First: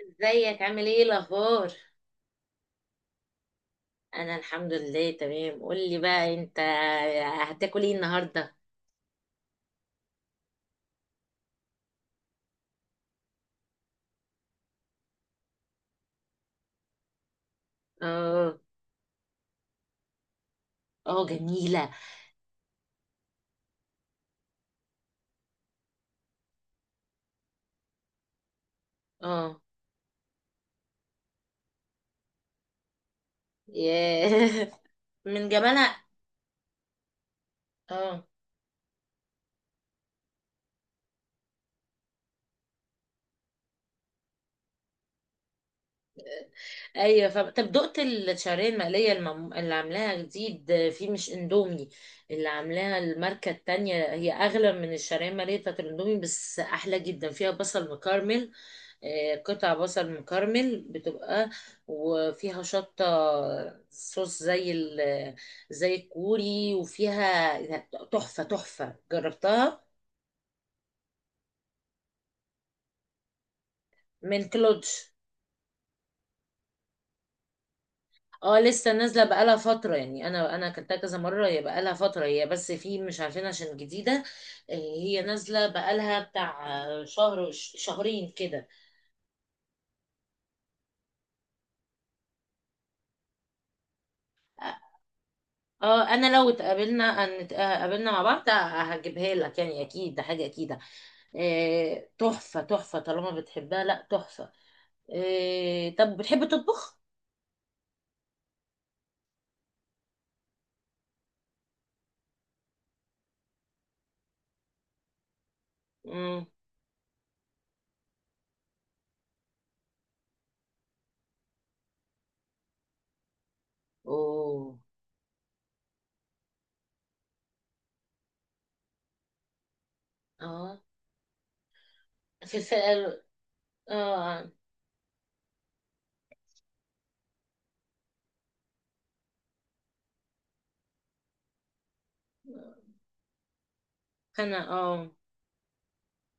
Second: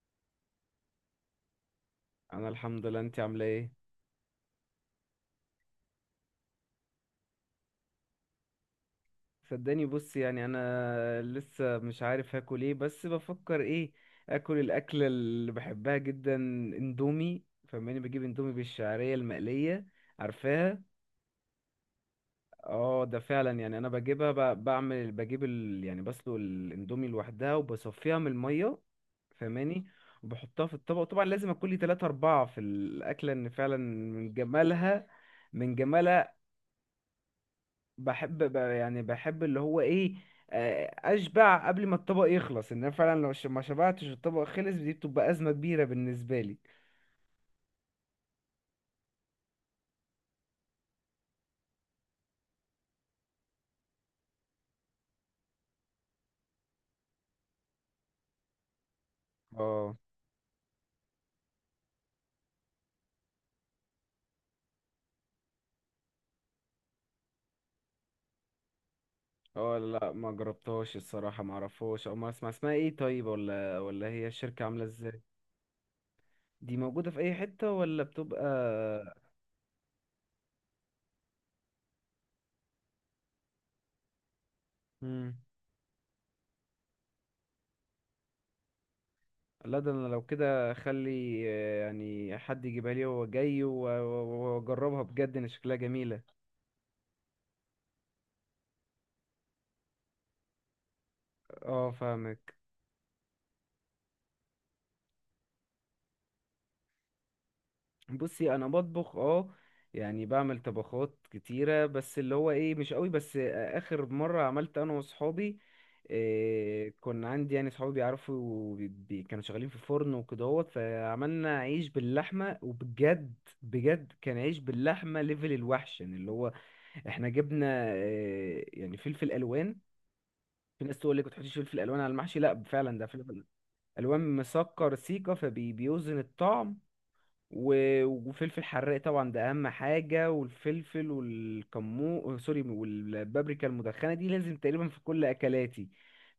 ازيك؟ عامل ايه؟ الاخبار؟ انا الحمد لله، انت عامله ايه؟ انا الحمد لله تمام. قول لي بقى انت هتاكل ايه النهارده؟ صدقني بص، يعني انا لسه مش عارف هاكل ايه، بس بفكر ايه. اكل الاكله اللي بحبها جدا، اندومي. فماني بجيب اندومي اه. بالشعريه المقليه. عارفاها. اه، جميله. اه، ده فعلا. يعني انا بجيبها يعني بسلق الاندومي لوحدها وبصفيها من الميه. اه. فماني وبحطها في الطبق، وطبعا لازم اكل لي 3 4 في الاكله، ان فعلا من ياه! جمالها. من من جمالها. جمالها. اه. بحب يعني بحب اللي هو ايه، اشبع قبل ما الطبق يخلص. ان انا فعلا لو ما شبعتش الطبق، خلص دي بتبقى ازمه كبيره بالنسبه لي. ايوه، طب دقت الشعريه المقليه اللي عاملاها جديد، في مش اندومي. اللي عاملاها الماركه التانية هي اغلى من الشعريه المقليه بتاعت الاندومي، بس احلى جدا. فيها بصل مكرمل. قطع اه. بصل مكرمل بتبقى. وفيها شطة. صوص زي الكوري، وفيها تحفة تحفة. اه، جربتها؟ لا ما جربتهاش الصراحة، ما اعرفهاش، او ما اسمع اسمها ايه. طيب، ولا هي من الشركة عاملة كلودج. ازاي؟ دي موجوده في اي حته ولا بتبقى؟ اه، لسه نازلة بقالها فترة. يعني انا اكلتها كذا مرة. هي بقالها فترة، هي بس في مش عارفين عشان جديدة. هي مم. نازلة بقالها بتاع شهر شهرين كده. لا، ده انا لو كده اخلي يعني حد يجيبها لي وهو جاي واجربها، بجد ان شكلها اه، جميلة. انا لو اتقابلنا مع بعض هجيبها لك، يعني اكيد. ده حاجه اكيده. اه إيه، فاهمك. تحفه تحفه طالما بتحبها، لا تحفه. إيه، طب بتحب تطبخ؟ بصي انا بطبخ، اه. يعني بعمل طبخات كتيرة، بس اللي هو ايه مش قوي. بس اخر مرة عملت انا وصحابي، امم إيه، كنا عندي، يعني صحابي بيعرفوا كانوا شغالين في فرن وكدهوت، فعملنا عيش باللحمة، وبجد بجد كان عيش اوه. باللحمة ليفل الوحش. يعني اللي هو احنا جبنا إيه، يعني فلفل الوان. اه. في ناس تقول لك ما تحطيش فلفل الوان على المحشي، في لا فعلا ده الفئه. فلفل الوان اه. مسكر سيكا، فبيوزن الطعم. وفلفل حراق طبعا، ده اهم حاجه، والفلفل والكمو سوري، والبابريكا المدخنه، دي لازم انا، تقريبا في اه. كل اكلاتي.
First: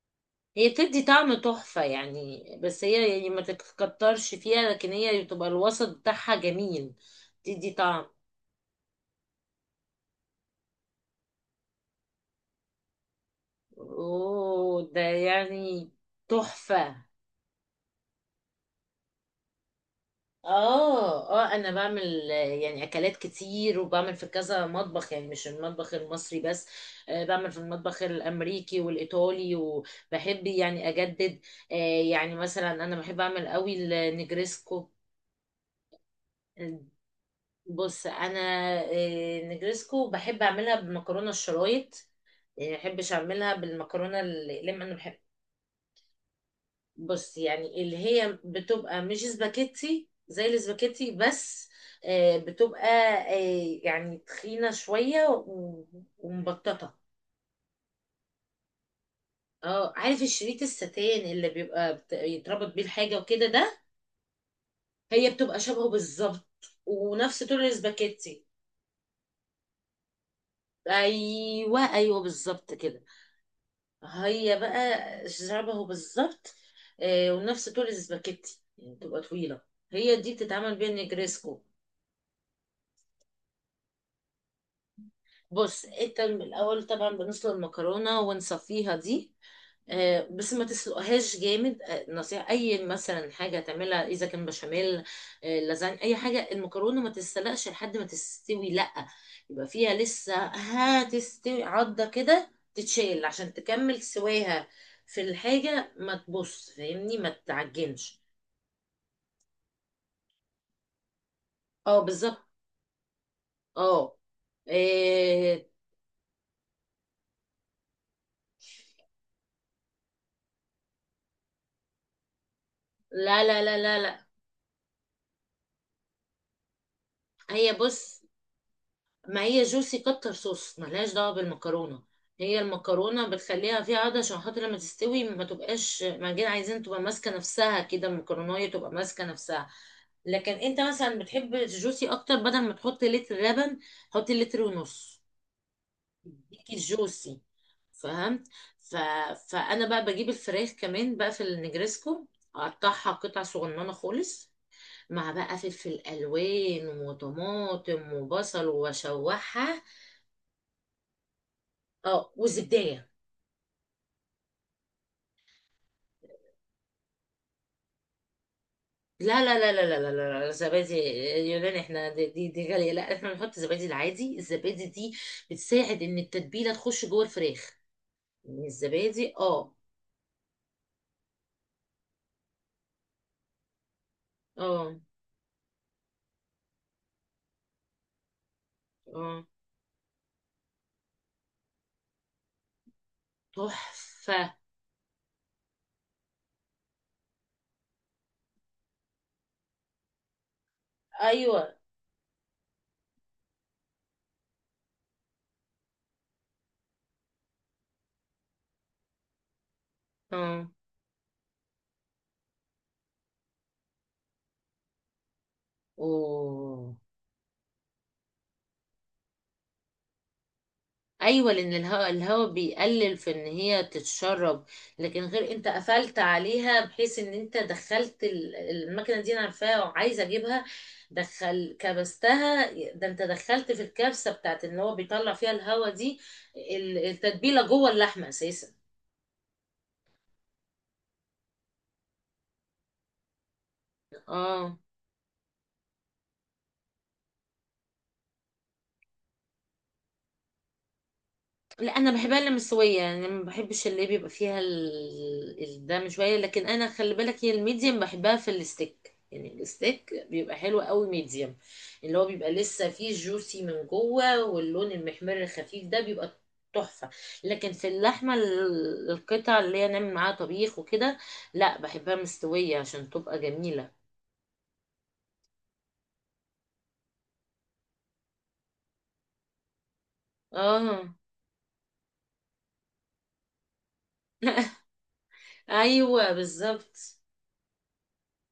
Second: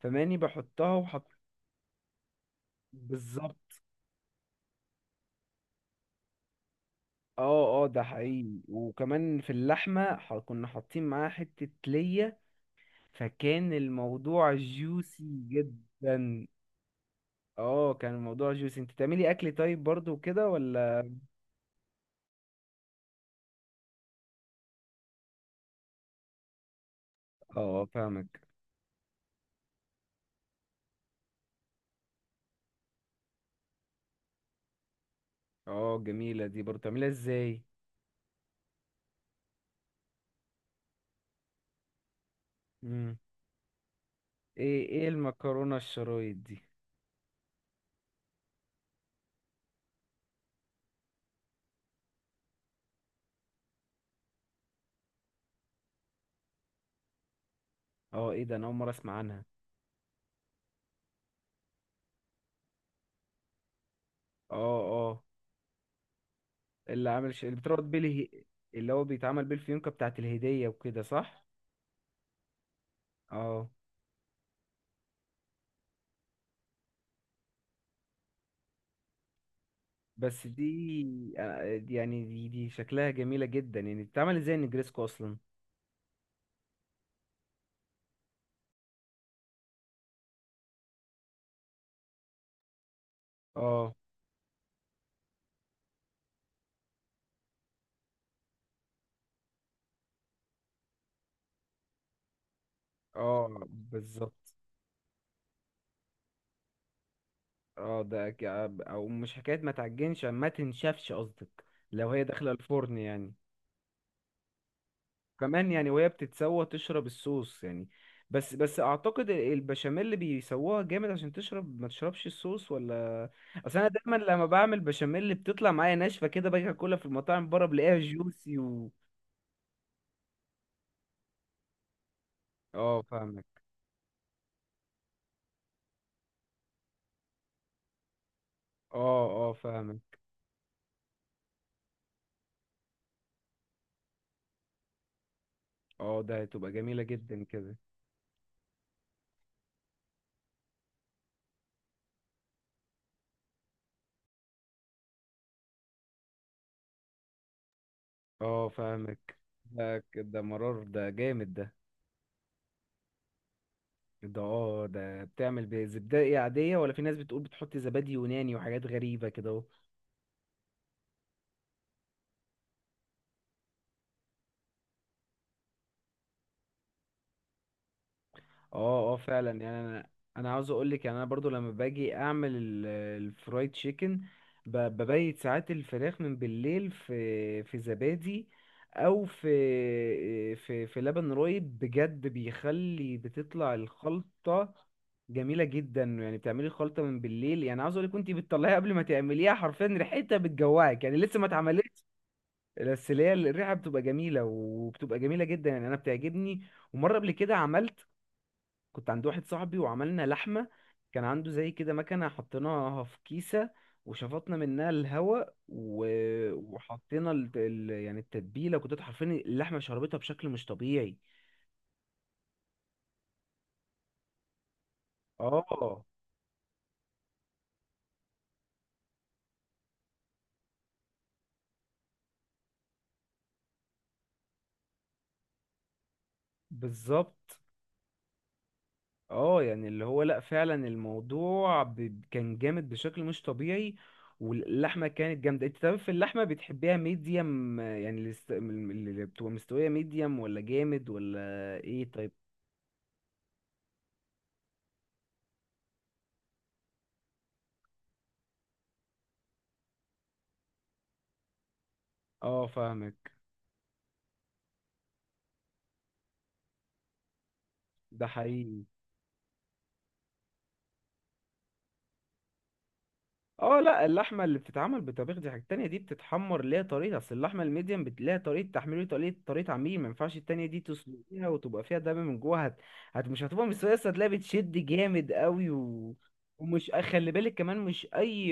فماني هي بحطها بتدي طعم وحط. تحفه يعني، بس هي يعني ما بالظبط. تتكترش فيها، لكن هي بتبقى الوسط بتاعها جميل. تدي اه اه، ده طعم. حقيقي. وكمان في اللحمه كنا حاطين معاها حته ليا، فكان الموضوع اوه، ده جوسي يعني جدا. تحفه. اه، كان الموضوع جوسي. انت تعملي اكل طيب برضو كده ولا؟ اه، اه، انا بعمل يعني اكلات كتير، وبعمل في كذا مطبخ يعني مش المطبخ المصري بس. بعمل في اه المطبخ فاهمك. الامريكي والايطالي، وبحب يعني اجدد. آه، يعني مثلا انا بحب اعمل قوي النجريسكو. اه جميله، دي برضو تعمليها ازاي؟ بص انا، نجريسكو بحب اعملها بمكرونه الشرايط. يعني ما بحبش مم. اعملها بالمكرونه الاقلام، ايه انا ايه بحب. المكرونه الشرايط دي؟ بص، يعني اللي هي بتبقى مش سباكيتي، زي السباكيتي بس. بتبقى يعني تخينة شوية ومبططة. اه ايه ده، انا اول مره اسمع عنها. اه، عارف الشريط الستان اللي بيبقى يتربط بيه الحاجة وكده ده؟ اه. اه. هي بتبقى شبهه بالظبط. ونفس اللي طول بتربط بيه السباكيتي. اللي هو بيتعمل بيه الفيونكه بتاعه الهديه وكده، صح؟ ايوه، ايوه، بالظبط كده. اه. هي بقى شبهه بالظبط. ونفس طول السباكيتي، يعني بتبقى طويلة. هي دي بس بتتعمل بيها دي نجريسكو. يعني دي شكلها جميله جدا. يعني بتتعمل ازاي النجريسكو اصلا؟ بص، انت الاول طبعا بنسلق المكرونه ونصفيها دي. بس ما تسلقهاش جامد. نصيحة، أي مثلا حاجة اه. تعملها إذا كان بشاميل، لازانيا، أي حاجة، المكرونة ما تتسلقش لحد ما تستوي، لأ. يبقى فيها لسه، هتستوي عضة كده تتشال اه عشان تكمل بالظبط. سواها. في الحاجة ما تبص فاهمني، ما اه تعجنش. ده ك- او مش حكايه ما تعجنش، ما تنشفش قصدك، اه، لو هي بالظبط. داخله الفرن يعني. اه. إيه. كمان يعني وهي بتتسوى تشرب الصوص يعني. بس اعتقد البشاميل اللي بيسووها جامد عشان تشرب، ما تشربش الصوص ولا؟ لا، لا، لا، اصل انا لا، دايما لا. لما بعمل بشاميل بتطلع معايا ناشفه كده، باجي اكلها في المطاعم بره هي بلاقيها بص، جوسي و… ما هي جوسي، كتر صوص ملهاش دعوة بالمكرونة. هي اه المكرونة فاهمك. بتخليها فيها عضة عشان خاطر لما تستوي ما تبقاش معجنة. عايزين تبقى ماسكة نفسها كده، المكرونية تبقى اه ماسكة اه نفسها. فاهمك. لكن انت مثلا بتحب الجوسي اكتر، بدل ما تحط لتر لبن حط لتر ونص. اه ده هتبقى يديكي جميله الجوسي. جدا كده. فهمت. ف... فانا بقى بجيب الفراخ كمان بقى في النجرسكو. اقطعها قطع صغننة خالص. مع بقى فلفل الوان وطماطم وبصل، اه فاهمك. واشوحها. ده مرار ده، جامد ده. اه، والزبدية. اه ده بتعمل بزبدة عادية، ولا في ناس بتقول بتحط زبادي يوناني وحاجات غريبة لا، لا، كده؟ لا، لا، لا، لا، لا، زبادي يوناني. احنا دي غالية، لا، احنا بنحط زبادي العادي. الزبادي دي بتساعد ان التتبيلة تخش جوه الفراخ. يعني اه اه الزبادي، فعلا. اه. يعني انا عاوز اقول لك، يعني انا برضو لما باجي اعمل الفرايد تشيكن، اه، ببيت ساعات الفراخ من بالليل في زبادي، او اه، في في لبن رايب، بجد بيخلي بتطلع تحفة. الخلطة جميلة جدا. يعني بتعملي الخلطة من بالليل، يعني عاوز اقول لك كنت بتطلعيها قبل ما تعمليها حرفيا، ريحتها بتجوعك، يعني لسه ما ايوه. اتعملتش. بس اللي هي الريحة بتبقى جميلة، وبتبقى جميلة جدا، يعني انا بتعجبني. ومرة قبل كده عملت، كنت عند واحد صاحبي وعملنا اه. لحمة، كان عنده زي كده مكنة، حطيناها في كيسة وشفطنا منها الهواء، و… اوه، وحطينا يعني التتبيلة، كنت حرفيا اللحمة شربتها بشكل مش طبيعي. ايوه، لان الهواء بيقلل في ان هي تتشرب. لكن غير انت اه قفلت عليها، بحيث ان انت دخلت المكنه دي، انا عارفاها وعايزه اجيبها. دخل كبستها. ده انت دخلت في الكبسه بتاعت ان هو بيطلع فيها الهواء دي. بالظبط. التتبيله جوه اللحمه اساسا. اه، يعني اللي هو لا فعلا الموضوع كان جامد بشكل مش طبيعي، اه، واللحمة كانت جامدة. انت طب في اللحمة بتحبيها ميديم، يعني اللي بتبقى مستوية ميديم، ولا جامد، ولا لا، انا ايه، طيب؟ بحبها اللي مستويه. يعني أنا ما بحبش اللي بيبقى فيها الدم شويه. لكن انا خلي بالك، هي الميديم بحبها في الستيك. يعني الستيك بيبقى حلو قوي ميديم. اللي هو بيبقى اه لسه فيه فاهمك. جوسي من جوه، واللون المحمر الخفيف ده بيبقى تحفه. لكن في ده اللحمه، حقيقي. القطع اللي هي نعمل معاها طبيخ وكده، لا، بحبها مستويه عشان تبقى اه، جميله. لا، اللحمه اللي بتتعمل بطبيخ دي حاجه تانية، دي بتتحمر ليها طريقه. اصل اللحمه الميديم ليها طريقه تحميل، وليها طريقه عميل، ما ينفعش التانية دي اه. تسلقيها وتبقى فيها دم من جوه، هت... هت مش هتبقى مستويه، اصل هتلاقيها بتشد جامد قوي و… ايوه، ومش بالظبط. خلي بالك كمان، مش اي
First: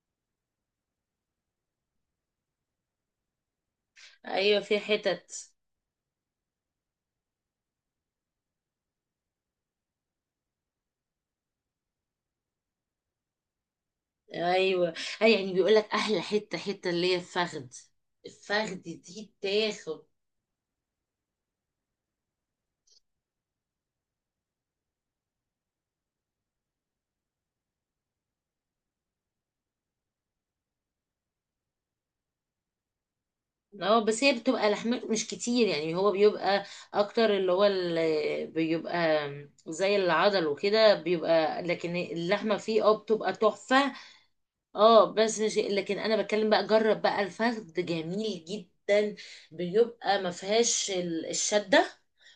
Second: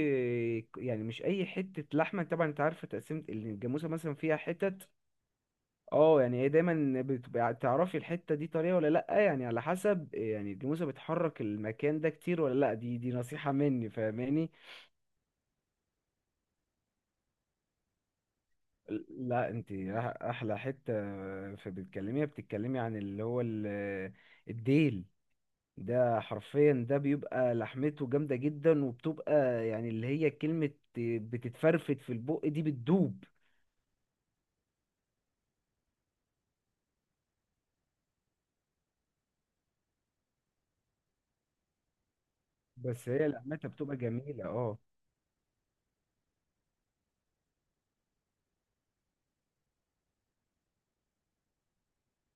يعني مش اي حته لحمه. طبعا انت عارفه تقسيمه الجاموسه مثلا فيها ايوه، في حتت. حتت. اه، يعني هي دايما بتبقى تعرفي الحته دي طريه ولا لا، يعني على حسب. يعني الجاموسه بتحرك المكان ده كتير ولا لا، دي نصيحه مني، فاهماني؟ ايوه. اي يعني، بيقول لك احلى حته حته اللي هي الفخد. الفخد دي لا انت تاخد. احلى حته في بتكلميها، بتتكلمي عن اللي هو الديل، ده حرفيا ده بيبقى لحمته جامده جدا، وبتبقى يعني اللي هي كلمه بتتفرفت في البق، دي بتدوب. اه، بس هي بتبقى لحمته مش كتير، يعني هو بيبقى اكتر. اللي هو اللي بيبقى زي العضل وكده بيبقى، لكن اللحمه فيه بس هي بتبقى لحمتها تحفه. بتبقى جميله، اه. اه، بس شيء، لكن انا بتكلم بقى، جرب بقى الفخد جميل جدا. بيبقى ما فيهاش الشده.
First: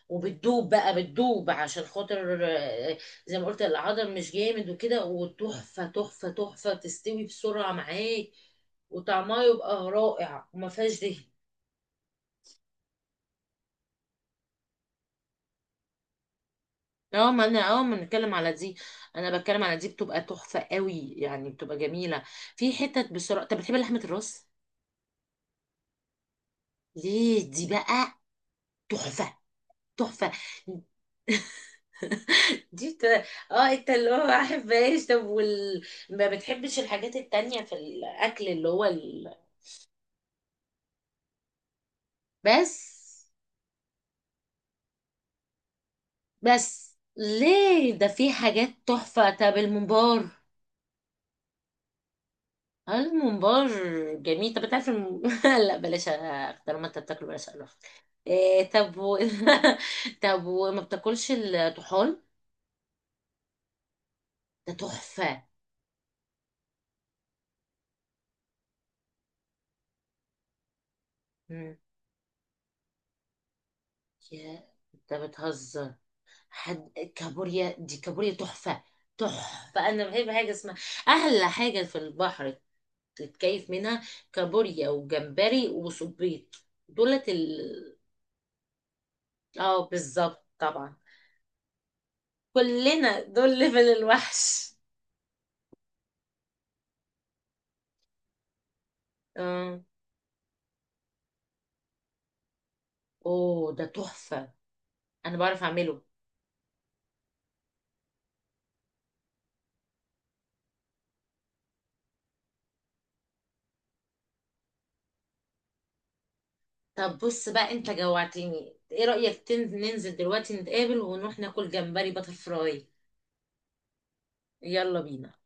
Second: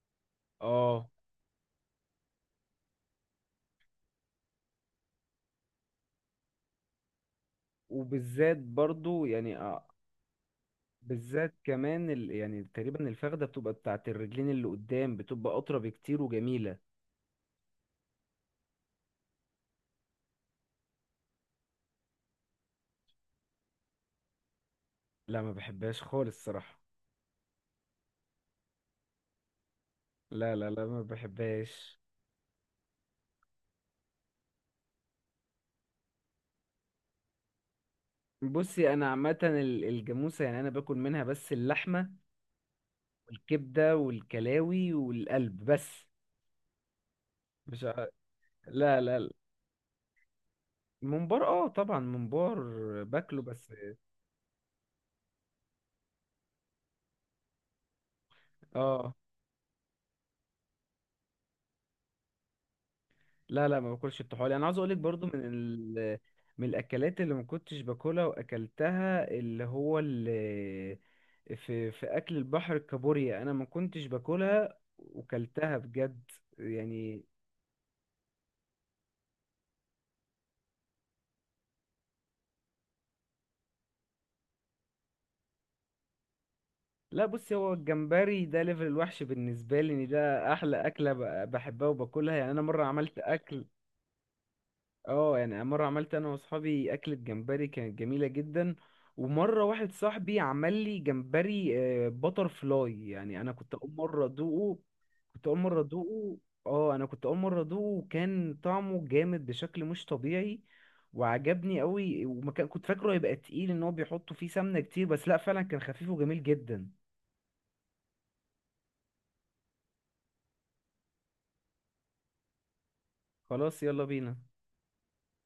وبتدوب بقى اه، بتدوب، عشان خاطر زي ما قلت العضل مش جامد وكده، وتحفه تحفه تحفه تستوي بسرعه معاك. وبالذات برضو وطعمها يعني يبقى رائع، وما فيهاش دهن. بالذات كمان يعني تقريبا الفخده بتبقى بتاعت الرجلين اللي قدام، بتبقى اطرى بكتير وجميله. اه، ما انا ما بنتكلم على دي. انا بتكلم على دي، بتبقى تحفه قوي، يعني بتبقى جميله. في حتت بسرعه. طب بتحب لحمه الراس؟ لا ما بحبهاش خالص الصراحه. ليه؟ دي بقى تحفه. تحفه. لا لا لا، ما بحبهاش. دي اه، انت اللي هو ما بحبهاش. طب ما بتحبش الحاجات التانية في الأكل اللي هو بصي انا عامه الجاموسه يعني انا باكل منها بس اللحمه بس. والكبده والكلاوي والقلب بس. بس مش ليه ع... ده؟ في حاجات لا لا تحفة. لا. طب الممبار؟ الممبار، اه طبعا ممبار باكله، الممبار بس. جميل. طب انت عارف لا بلاش طالما انت بتاكله بلاش أقرف. إيه، طب اه. طب وما بتاكلش الطحال؟ لا لا، ما باكلش الطحالي. انا ده عاوز اقولك برضو تحفة. من الاكلات اللي ما كنتش باكلها واكلتها اللي هو مم. في اكل البحر، الكابوريا. انا ما كنتش يا، باكلها انت وكلتها بتهزر؟ بجد، يعني. كابوريا، دي كابوريا تحفة. تحفة، أنا بحب حاجة اسمها أحلى حاجة في البحر تتكيف منها. كابوريا وجمبري وصبيط، لا دولت بص، هو الجمبري ده ليفل الوحش بالنسبة اه، لي، ان بالظبط، ده احلى طبعا. اكلة بحبها وباكلها. يعني انا مرة كلنا عملت دول اكل، ليفل الوحش. اه، يعني مرة عملت انا واصحابي اكلة جمبري كانت جميلة جدا. ومرة اه، واحد صاحبي عمل لي جمبري باتر فلاي، يعني انا اوه، كنت ده اول مرة تحفة. ادوقه. أنا كنت اول بعرف مرة أعمله. ادوقه اه انا كنت اول مرة ادوقه، وكان طعمه جامد بشكل مش طبيعي، وعجبني قوي. ومكان كنت فاكره هيبقى تقيل ان هو بيحطوا فيه سمنة كتير، بس لا فعلا كان خفيف وجميل جدا. طب بص بقى، أنت جوعتني. إيه رأيك ننزل دلوقتي، نتقابل ونروح ناكل جمبري باتر فراي؟ خلاص يلا بينا. يلا بينا.